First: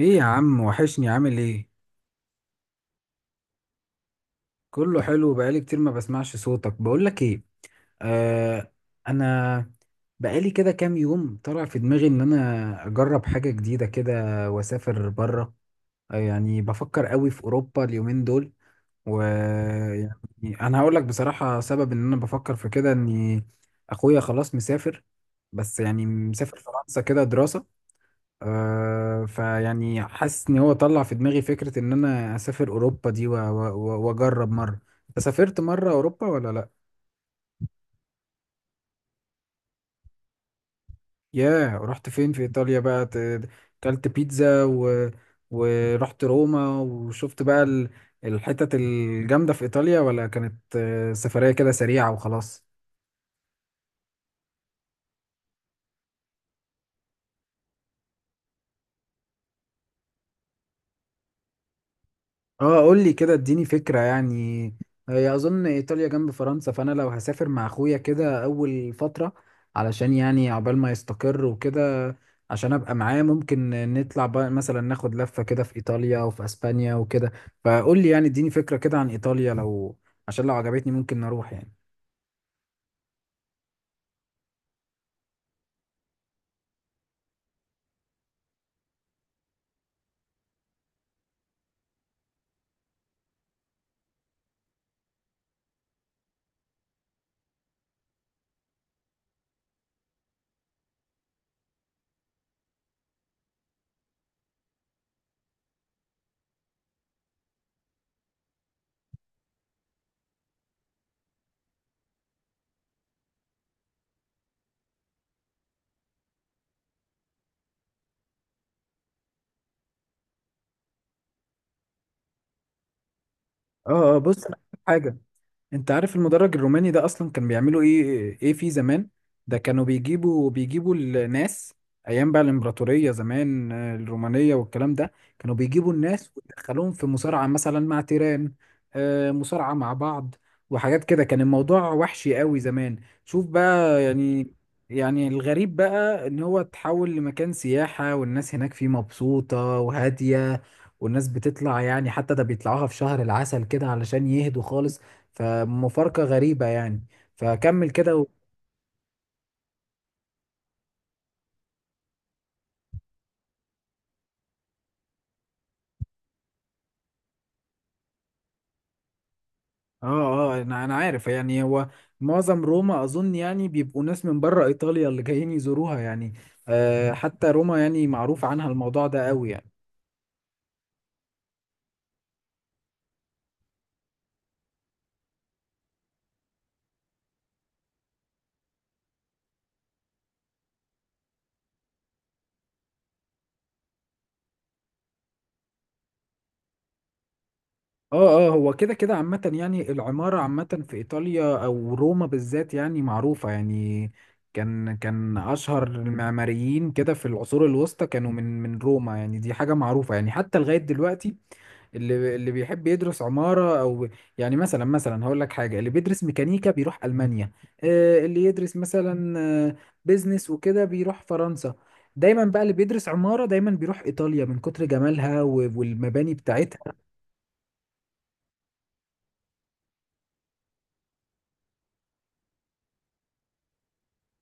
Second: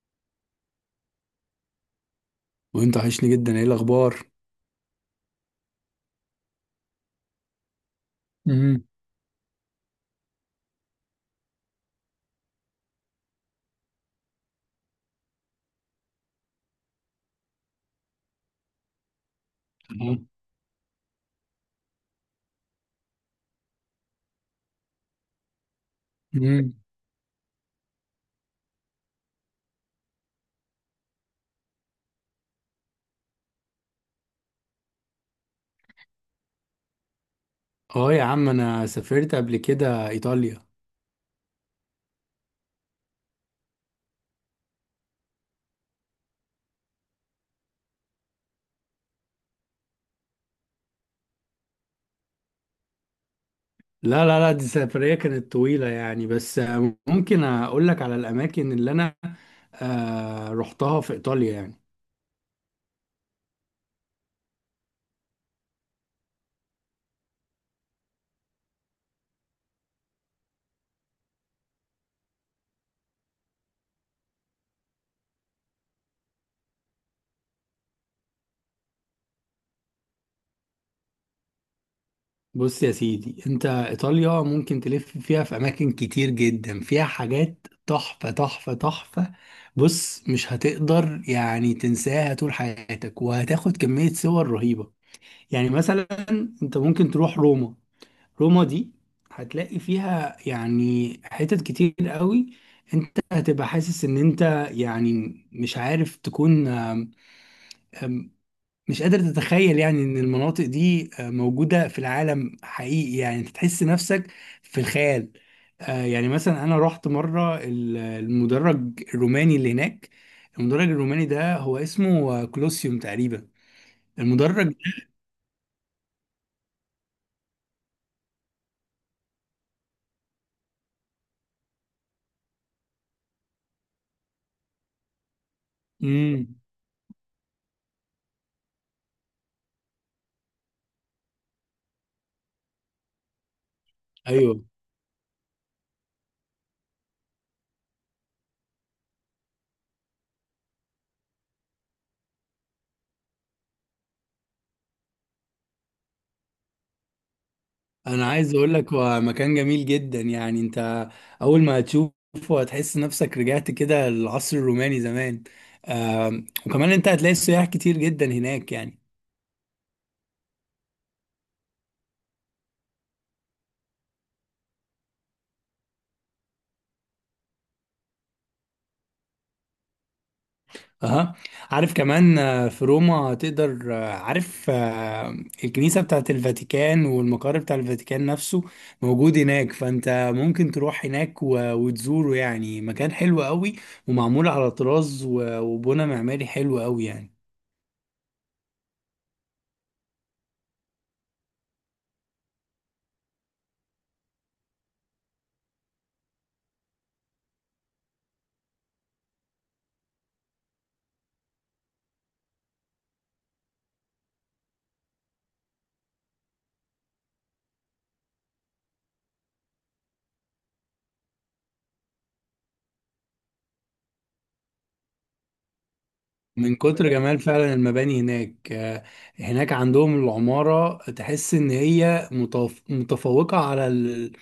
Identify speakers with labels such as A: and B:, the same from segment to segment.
A: ايه يا عم، وحشني. عامل ايه؟
B: وانت وحشني جدا، ايه الاخبار؟
A: كله حلو، بقالي كتير ما بسمعش صوتك. بقولك ايه، آه،
B: امم.
A: انا بقالي كده كام يوم طلع في دماغي ان انا اجرب حاجة جديدة كده واسافر بره. آه يعني بفكر قوي في اوروبا اليومين دول.
B: تمام.
A: ويعني انا هقولك بصراحة سبب ان انا بفكر في كده اني اخويا خلاص مسافر، بس يعني مسافر
B: امم.
A: فرنسا كده دراسة. آه، فيعني حاسس ان هو طلع في دماغي فكرة ان انا اسافر اوروبا دي واجرب مرة. انت سافرت مرة اوروبا ولا لا؟
B: اه يا عم، انا سافرت قبل كده ايطاليا.
A: ياه، رحت فين في ايطاليا بقى كلت بيتزا ورحت روما وشفت بقى الحتت الجامدة في ايطاليا، ولا كانت سفرية كده سريعة وخلاص؟
B: لا لا لا، دي سفرية كانت طويلة يعني، بس ممكن اقول لك على الاماكن اللي انا رحتها في ايطاليا يعني.
A: اه قول لي كده اديني فكرة يعني. هي اظن ايطاليا جنب فرنسا، فانا لو هسافر مع اخويا كده اول فترة علشان يعني عقبال ما يستقر وكده، عشان ابقى معاه. ممكن نطلع بقى مثلا ناخد لفة كده في ايطاليا وفي اسبانيا وكده، فقول لي يعني اديني فكرة كده عن ايطاليا، لو عشان لو عجبتني ممكن نروح يعني.
B: بص يا سيدي، انت ايطاليا ممكن تلف فيها في اماكن كتير جدا، فيها حاجات تحفة تحفة تحفة. بص، مش هتقدر يعني تنساها طول حياتك، وهتاخد كمية صور رهيبة. يعني مثلا، انت ممكن تروح روما. روما دي هتلاقي فيها يعني حتت كتير قوي. انت هتبقى حاسس ان انت يعني مش عارف تكون آم، مش قادر تتخيل يعني ان المناطق دي موجودة في العالم حقيقي، يعني انت تحس نفسك في الخيال. يعني مثلا انا رحت مرة المدرج الروماني اللي هناك. المدرج الروماني ده هو اسمه كولوسيوم تقريبا.
A: اه، بص، أنا
B: المدرج.
A: هقول حاجة. انت عارف المدرج الروماني ده اصلا كان بيعملوا ايه ايه فيه زمان؟ ده كانوا بيجيبوا الناس ايام بقى الامبراطوريه زمان، آه، الرومانيه والكلام ده. كانوا بيجيبوا الناس
B: امم.
A: ويدخلوهم في مصارعه مثلا مع تيران، مصارعه مع بعض وحاجات كده. كان الموضوع وحشي قوي زمان. شوف بقى يعني.
B: ايوه،
A: يعني الغريب بقى ان هو اتحول لمكان سياحه والناس هناك فيه مبسوطه وهاديه، والناس بتطلع يعني، حتى ده بيطلعوها في شهر العسل كده علشان يهدوا خالص. فمفارقة غريبة يعني. فكمل كده
B: انا عايز اقول لك هو مكان جميل جدا. يعني انت اول ما هتشوفه هتحس نفسك رجعت كده للعصر الروماني زمان. وكمان انت هتلاقي سياح كتير جدا هناك يعني.
A: اه اه، انا عارف يعني. هو معظم روما اظن يعني بيبقوا ناس من بره ايطاليا اللي جايين يزوروها يعني. آه، حتى روما يعني معروف عنها الموضوع ده قوي يعني.
B: اها. عارف كمان في روما تقدر عارف الكنيسة بتاعت الفاتيكان والمقر بتاع الفاتيكان نفسه موجود هناك، فانت ممكن تروح هناك وتزوره يعني، مكان حلو قوي ومعمول على طراز وبنى معماري حلو قوي يعني.
A: اه، هو كده كده عامة، يعني العمارة عامة في ايطاليا او روما بالذات يعني معروفة يعني. كان اشهر المعماريين كده في العصور الوسطى كانوا من روما يعني، دي حاجة معروفة يعني حتى لغاية دلوقتي. اللي بيحب يدرس عمارة او يعني مثلا هقول لك حاجة، اللي بيدرس ميكانيكا بيروح ألمانيا، اللي يدرس مثلا، آه، بيزنس وكده بيروح فرنسا. دايما بقى اللي بيدرس عمارة دايما بيروح إيطاليا من كتر جمالها والمباني
B: من
A: بتاعتها.
B: كتر جمال فعلا المباني هناك هناك عندهم العمارة تحس إن هي متفوقة على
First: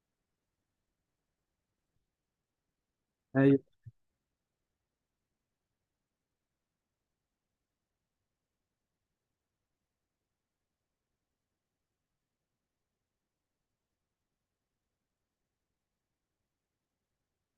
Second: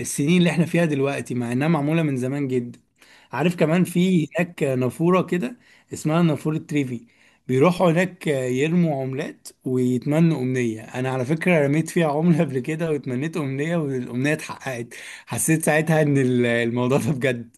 B: السنين اللي احنا فيها دلوقتي، مع إنها معمولة من زمان جدا. عارف
A: ايوه.
B: كمان في هناك نافورة كده اسمها نافورة تريفي. بيروحوا هناك يرموا عملات ويتمنوا أمنية. أنا على فكرة رميت فيها عملة قبل كده واتمنيت أمنية، والأمنية اتحققت. حسيت ساعتها إن الموضوع ده بجد.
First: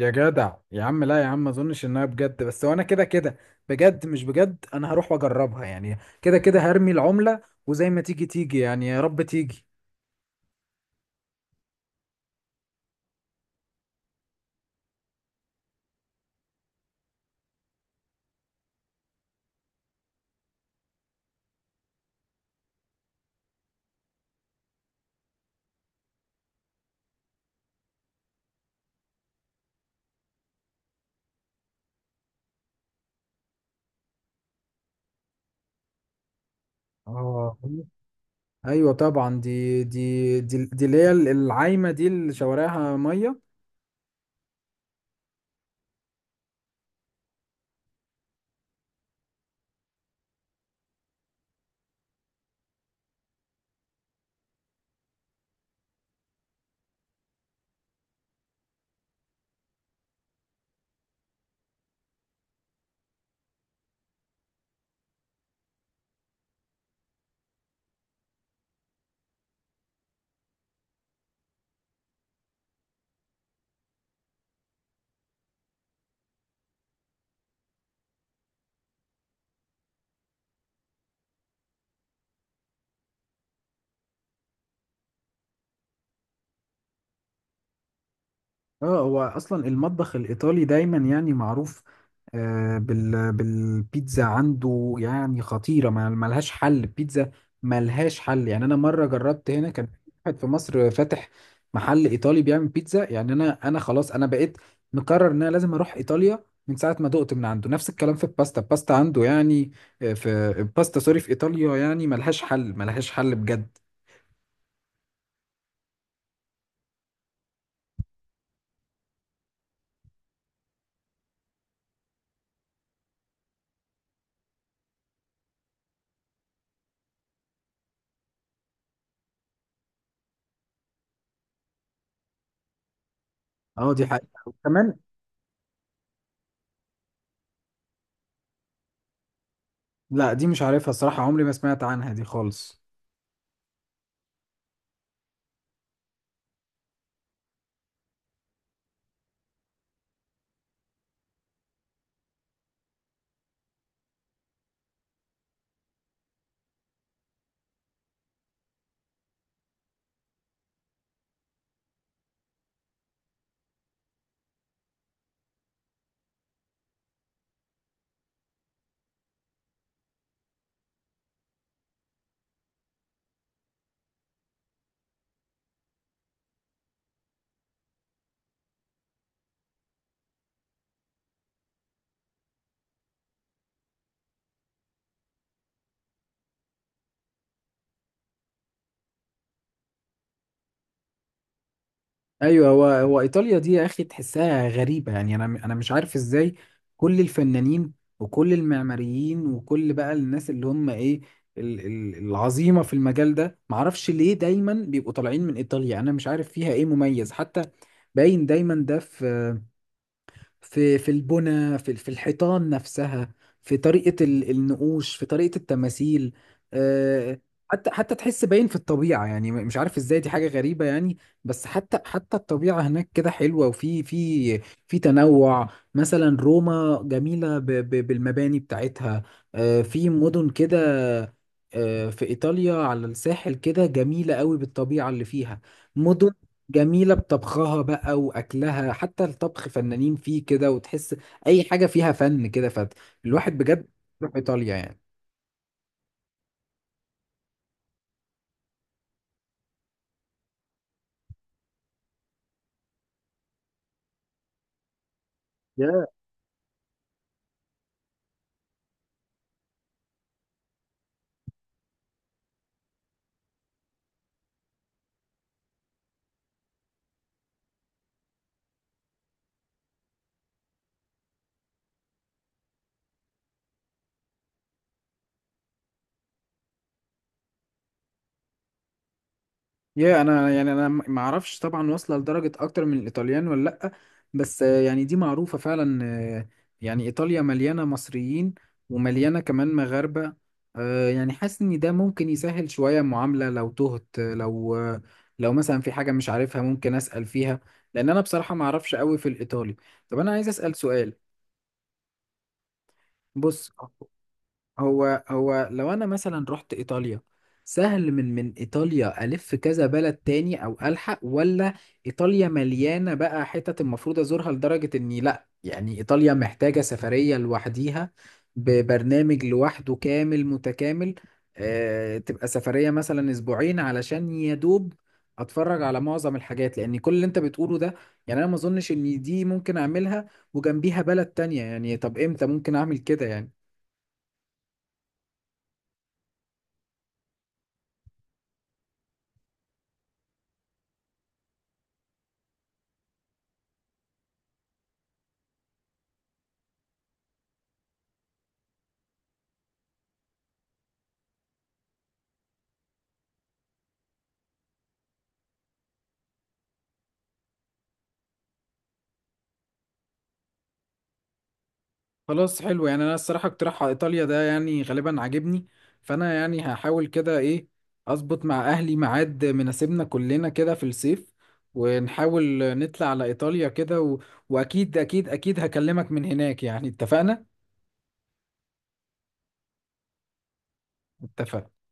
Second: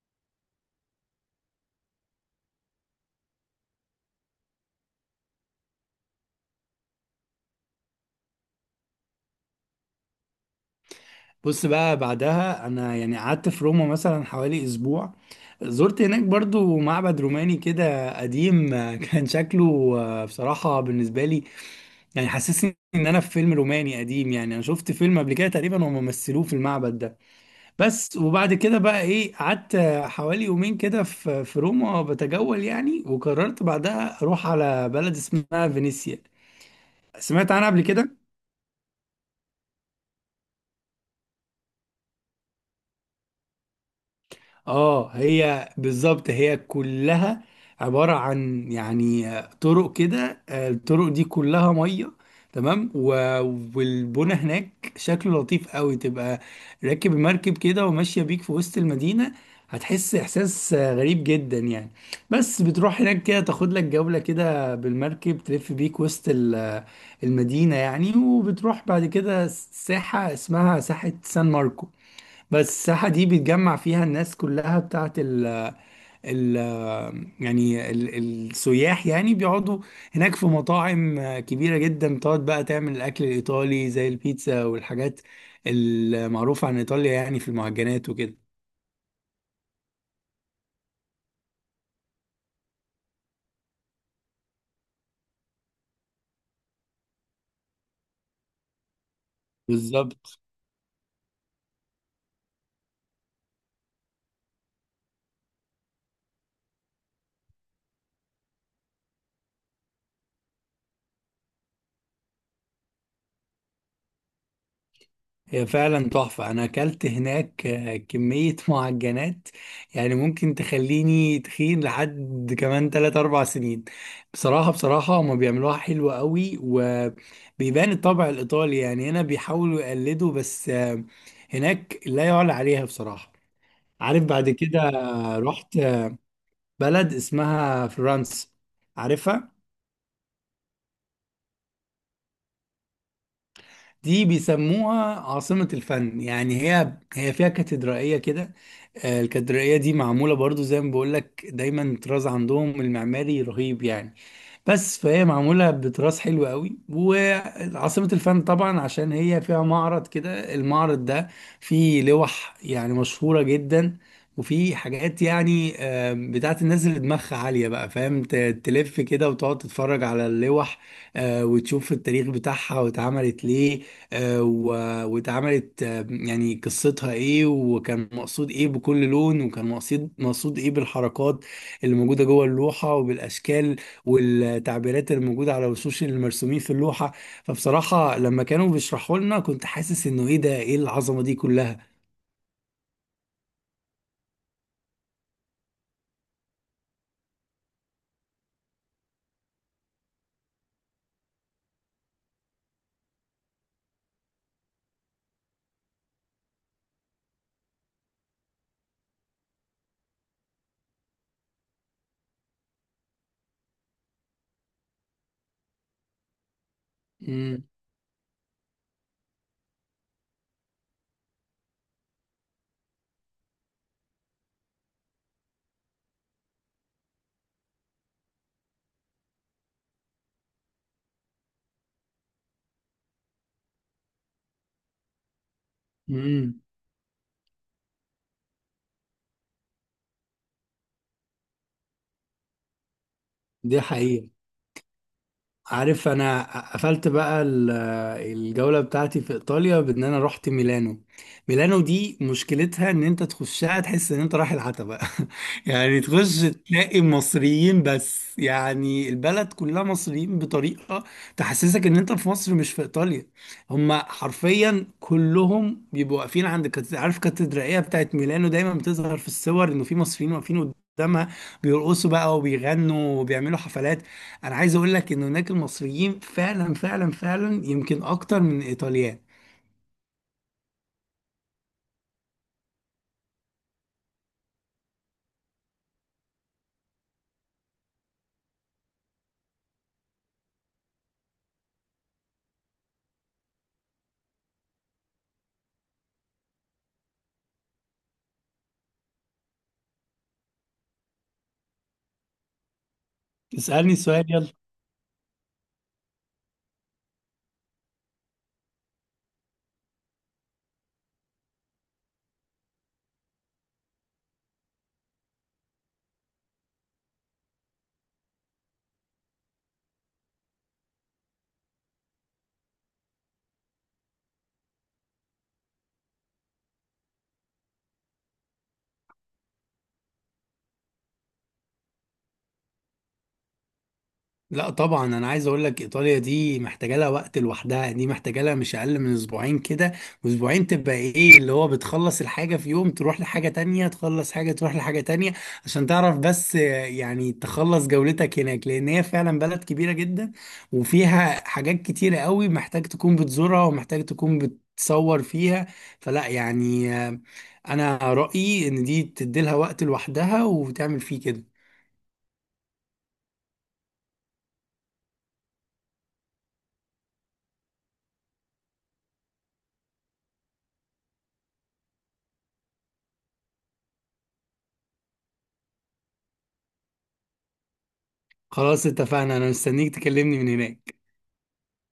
A: يا جدع يا عم، لا يا عم، ما اظنش انها بجد، بس وانا كده كده بجد مش بجد، انا هروح واجربها يعني. كده كده هرمي العملة وزي ما تيجي تيجي يعني، يا رب تيجي.
B: بص بقى، بعدها انا يعني قعدت في روما مثلا حوالي أسبوع. زرت هناك برضو معبد روماني كده قديم كان شكله بصراحة بالنسبة لي يعني حسسني ان انا في فيلم روماني قديم. يعني انا شفت فيلم قبل كده تقريبا هم مثلوه في المعبد ده. بس وبعد كده بقى ايه، قعدت حوالي يومين كده في روما بتجول يعني، وقررت بعدها اروح على بلد اسمها فينيسيا. سمعت
A: اه،
B: عنها قبل كده.
A: ايوه طبعا، دي اللي هي العايمه، دي اللي شوارعها ميه.
B: اه، هي بالظبط، هي كلها عبارة عن يعني طرق كده، الطرق دي كلها مية. تمام. والبنا هناك شكله لطيف قوي. تبقى راكب المركب كده وماشية بيك في وسط المدينة، هتحس إحساس غريب جدا يعني. بس بتروح هناك كده تاخد لك جولة كده بالمركب، تلف بيك وسط المدينة يعني. وبتروح بعد كده ساحة اسمها ساحة سان ماركو. بس الساحة دي بيتجمع فيها الناس كلها بتاعت ال ال السياح يعني، بيقعدوا هناك في مطاعم كبيرة جدا. بتقعد بقى تعمل الأكل الإيطالي زي البيتزا والحاجات المعروفة عن إيطاليا يعني، في المعجنات وكده.
A: اه، هو اصلا المطبخ الايطالي دايما يعني معروف، آه، بالبيتزا عنده يعني خطيره، ما ملهاش حل البيتزا، ملهاش حل يعني. انا مره جربت هنا كان واحد
B: بالظبط،
A: في مصر فاتح محل ايطالي بيعمل بيتزا، يعني انا خلاص انا بقيت مقرر ان انا لازم اروح ايطاليا من ساعه ما دقت من عنده. نفس الكلام في الباستا، عنده يعني، في الباستا، سوري، في ايطاليا يعني ملهاش حل، ملهاش حل بجد.
B: هي فعلا تحفة. أنا أكلت هناك كمية معجنات يعني ممكن تخليني تخين لحد كمان 3 أو 4 سنين. بصراحة هما بيعملوها حلوة قوي، وبيبان الطبع الإيطالي. يعني هنا بيحاولوا يقلدوا، بس هناك لا يعلى عليها بصراحة.
A: اه دي
B: عارف بعد
A: حقيقة
B: كده
A: كمان.
B: رحت بلد اسمها فرنسا. عارفها؟
A: لا دي مش عارفها الصراحة، عمري ما سمعت عنها دي خالص.
B: دي بيسموها عاصمة الفن. يعني هي فيها كاتدرائية كده، الكاتدرائية دي معمولة برضو زي ما بقولك، دايما طراز عندهم المعماري رهيب يعني. بس فهي معمولة بتراث حلو قوي، وعاصمة الفن طبعا عشان هي فيها معرض كده. المعرض ده فيه لوح يعني مشهورة جدا. وفي حاجات يعني بتاعت الناس اللي دماغها عالية بقى، فاهم؟ تلف كده وتقعد تتفرج على اللوح وتشوف التاريخ بتاعها واتعملت ليه، واتعملت يعني قصتها ايه، وكان مقصود ايه بكل لون، وكان مقصود ايه بالحركات اللي موجودة جوه اللوحة، وبالأشكال والتعبيرات الموجودة على وشوش المرسومين في اللوحة. فبصراحة لما كانوا بيشرحوا لنا كنت حاسس انه ايه ده، ايه العظمة دي كلها.
A: ايوه، هو ايطاليا دي يا اخي تحسها غريبة يعني، انا مش عارف ازاي كل الفنانين وكل المعماريين وكل بقى الناس اللي هم ايه، العظيمة في المجال ده، معرفش ليه دايما بيبقوا طالعين من ايطاليا. انا مش عارف فيها ايه مميز. حتى باين دايما ده في في البنى، في الحيطان نفسها، في طريقة النقوش، في طريقة التماثيل، آه،
B: امم.
A: حتى حتى تحس باين في الطبيعة يعني، مش عارف ازاي، دي حاجة غريبة يعني. بس حتى حتى الطبيعة هناك كده حلوة، وفي في تنوع. مثلا روما جميلة بالمباني بتاعتها، آه، في مدن كده، آه، في إيطاليا على الساحل كده جميلة قوي بالطبيعة اللي فيها. مدن
B: امم.
A: جميلة بطبخها بقى وأكلها، حتى الطبخ فنانين فيه كده. وتحس أي حاجة فيها فن كده، فالواحد
B: دي
A: بجد
B: حقيقة.
A: يروح إيطاليا يعني.
B: عارف انا قفلت بقى الجولة بتاعتي في ايطاليا بان انا رحت ميلانو. ميلانو دي مشكلتها ان انت تخشها تحس ان انت رايح العتبة يعني تخش تلاقي مصريين بس، يعني البلد كلها مصريين بطريقة تحسسك ان انت في مصر مش في ايطاليا. هما حرفيا كلهم بيبقوا واقفين عند عارف كاتدرائية بتاعت ميلانو دايما بتظهر في الصور انه في مصريين واقفين قدامها بيرقصوا بقى وبيغنوا وبيعملوا حفلات. انا عايز اقول لك ان هناك المصريين فعلا فعلا فعلا يمكن اكتر من الايطاليان.
A: يا انا يعني، انا ما اعرفش طبعا واصله لدرجه اكتر من الايطاليان ولا لا، بس آه، يعني دي معروفه فعلا، آه، يعني ايطاليا مليانه مصريين، ومليانه كمان مغاربه. آه، يعني حاسس ان ده ممكن يسهل شويه المعامله لو تهت، لو مثلا في حاجه مش عارفها ممكن اسال فيها، لان انا بصراحه ما اعرفش قوي في الايطالي. طب انا عايز اسال سؤال، بص،
B: اسالني السؤال، يلا.
A: هو لو انا مثلا رحت ايطاليا، سهل من ايطاليا الف كذا بلد تاني او الحق، ولا ايطاليا مليانه بقى حتت المفروض ازورها لدرجه اني لا، يعني ايطاليا محتاجه سفريه لوحديها ببرنامج لوحده كامل متكامل، آه تبقى سفريه مثلا اسبوعين علشان يا دوب اتفرج على معظم الحاجات، لان كل اللي انت بتقوله ده، يعني انا ما اظنش ان دي ممكن اعملها وجنبيها بلد تانية يعني؟ طب امتى ممكن اعمل كده يعني؟
B: لا طبعا، انا عايز اقول لك، ايطاليا دي محتاجه لها وقت لوحدها، دي محتاجه لها مش اقل من أسبوعين كده. واسبوعين تبقى ايه، اللي هو بتخلص الحاجه في يوم تروح لحاجه تانية، تخلص حاجه تروح لحاجه تانية عشان تعرف بس يعني تخلص جولتك هناك، لان هي فعلا بلد كبيره جدا وفيها حاجات كتيره قوي محتاج تكون بتزورها ومحتاج تكون بتصور فيها. فلا يعني انا رايي ان دي تديلها وقت لوحدها وتعمل فيه كده.
A: خلاص حلو، يعني انا الصراحه اقتراح على ايطاليا ده يعني غالبا عاجبني، فانا يعني هحاول كده ايه، اظبط مع اهلي ميعاد مناسبنا كلنا كده في الصيف، ونحاول نطلع على ايطاليا كده واكيد اكيد اكيد هكلمك من هناك يعني، اتفقنا.
B: خلاص، اتفقنا. انا مستنيك تكلمني من هناك.
A: اتفقنا.